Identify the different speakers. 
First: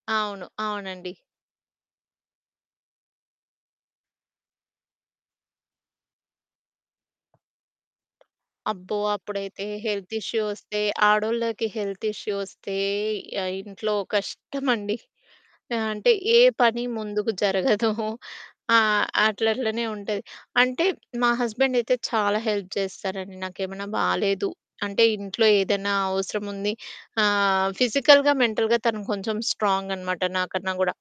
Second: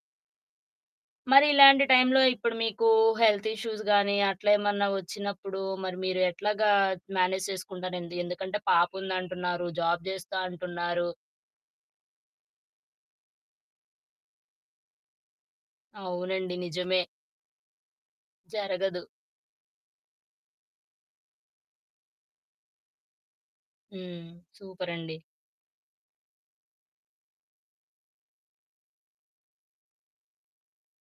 Speaker 1: అవును. అవునండి.
Speaker 2: మరి ఇలాంటి టైంలో ఇప్పుడు మీకు హెల్త్ ఇష్యూస్ గాని అట్లా ఏమన్నా వచ్చినప్పుడు మరి మీరు ఎట్లాగా మ్యానేజ్ చేసుకుంటారండి. ఎందుకంటే
Speaker 1: అబ్బో! అప్పుడైతే
Speaker 2: పాపుందంటున్నారు జాబ్
Speaker 1: హెల్త్
Speaker 2: చేస్తా
Speaker 1: ఇష్యూ వస్తే
Speaker 2: అంటున్నారు.
Speaker 1: ఆడోళ్ళకి హెల్త్ ఇష్యూ వస్తే ఆహ్, ఇంట్లో కష్టమండి. అంటే, ఏ
Speaker 2: అవునండి.
Speaker 1: పని
Speaker 2: నిజమే.
Speaker 1: ముందుకు జరగదు.
Speaker 2: జరగదు.
Speaker 1: ఆహ్, అట్లట్లనే ఉంటది. అంటే మా హస్బెండ్ అయితే చాలా హెల్ప్ చేస్తారండి. నాకేమైనా
Speaker 2: హ్మ్.
Speaker 1: బాలేదు అంటే,
Speaker 2: సూపరండి.
Speaker 1: ఇంట్లో ఏదైనా అవసరం ఉంది ఆహ్, ఫిజికల్‌గా మెంటల్‌గా తను కొంచెం స్ట్రాంగ్ అనమాట నాకన్నా గూడా.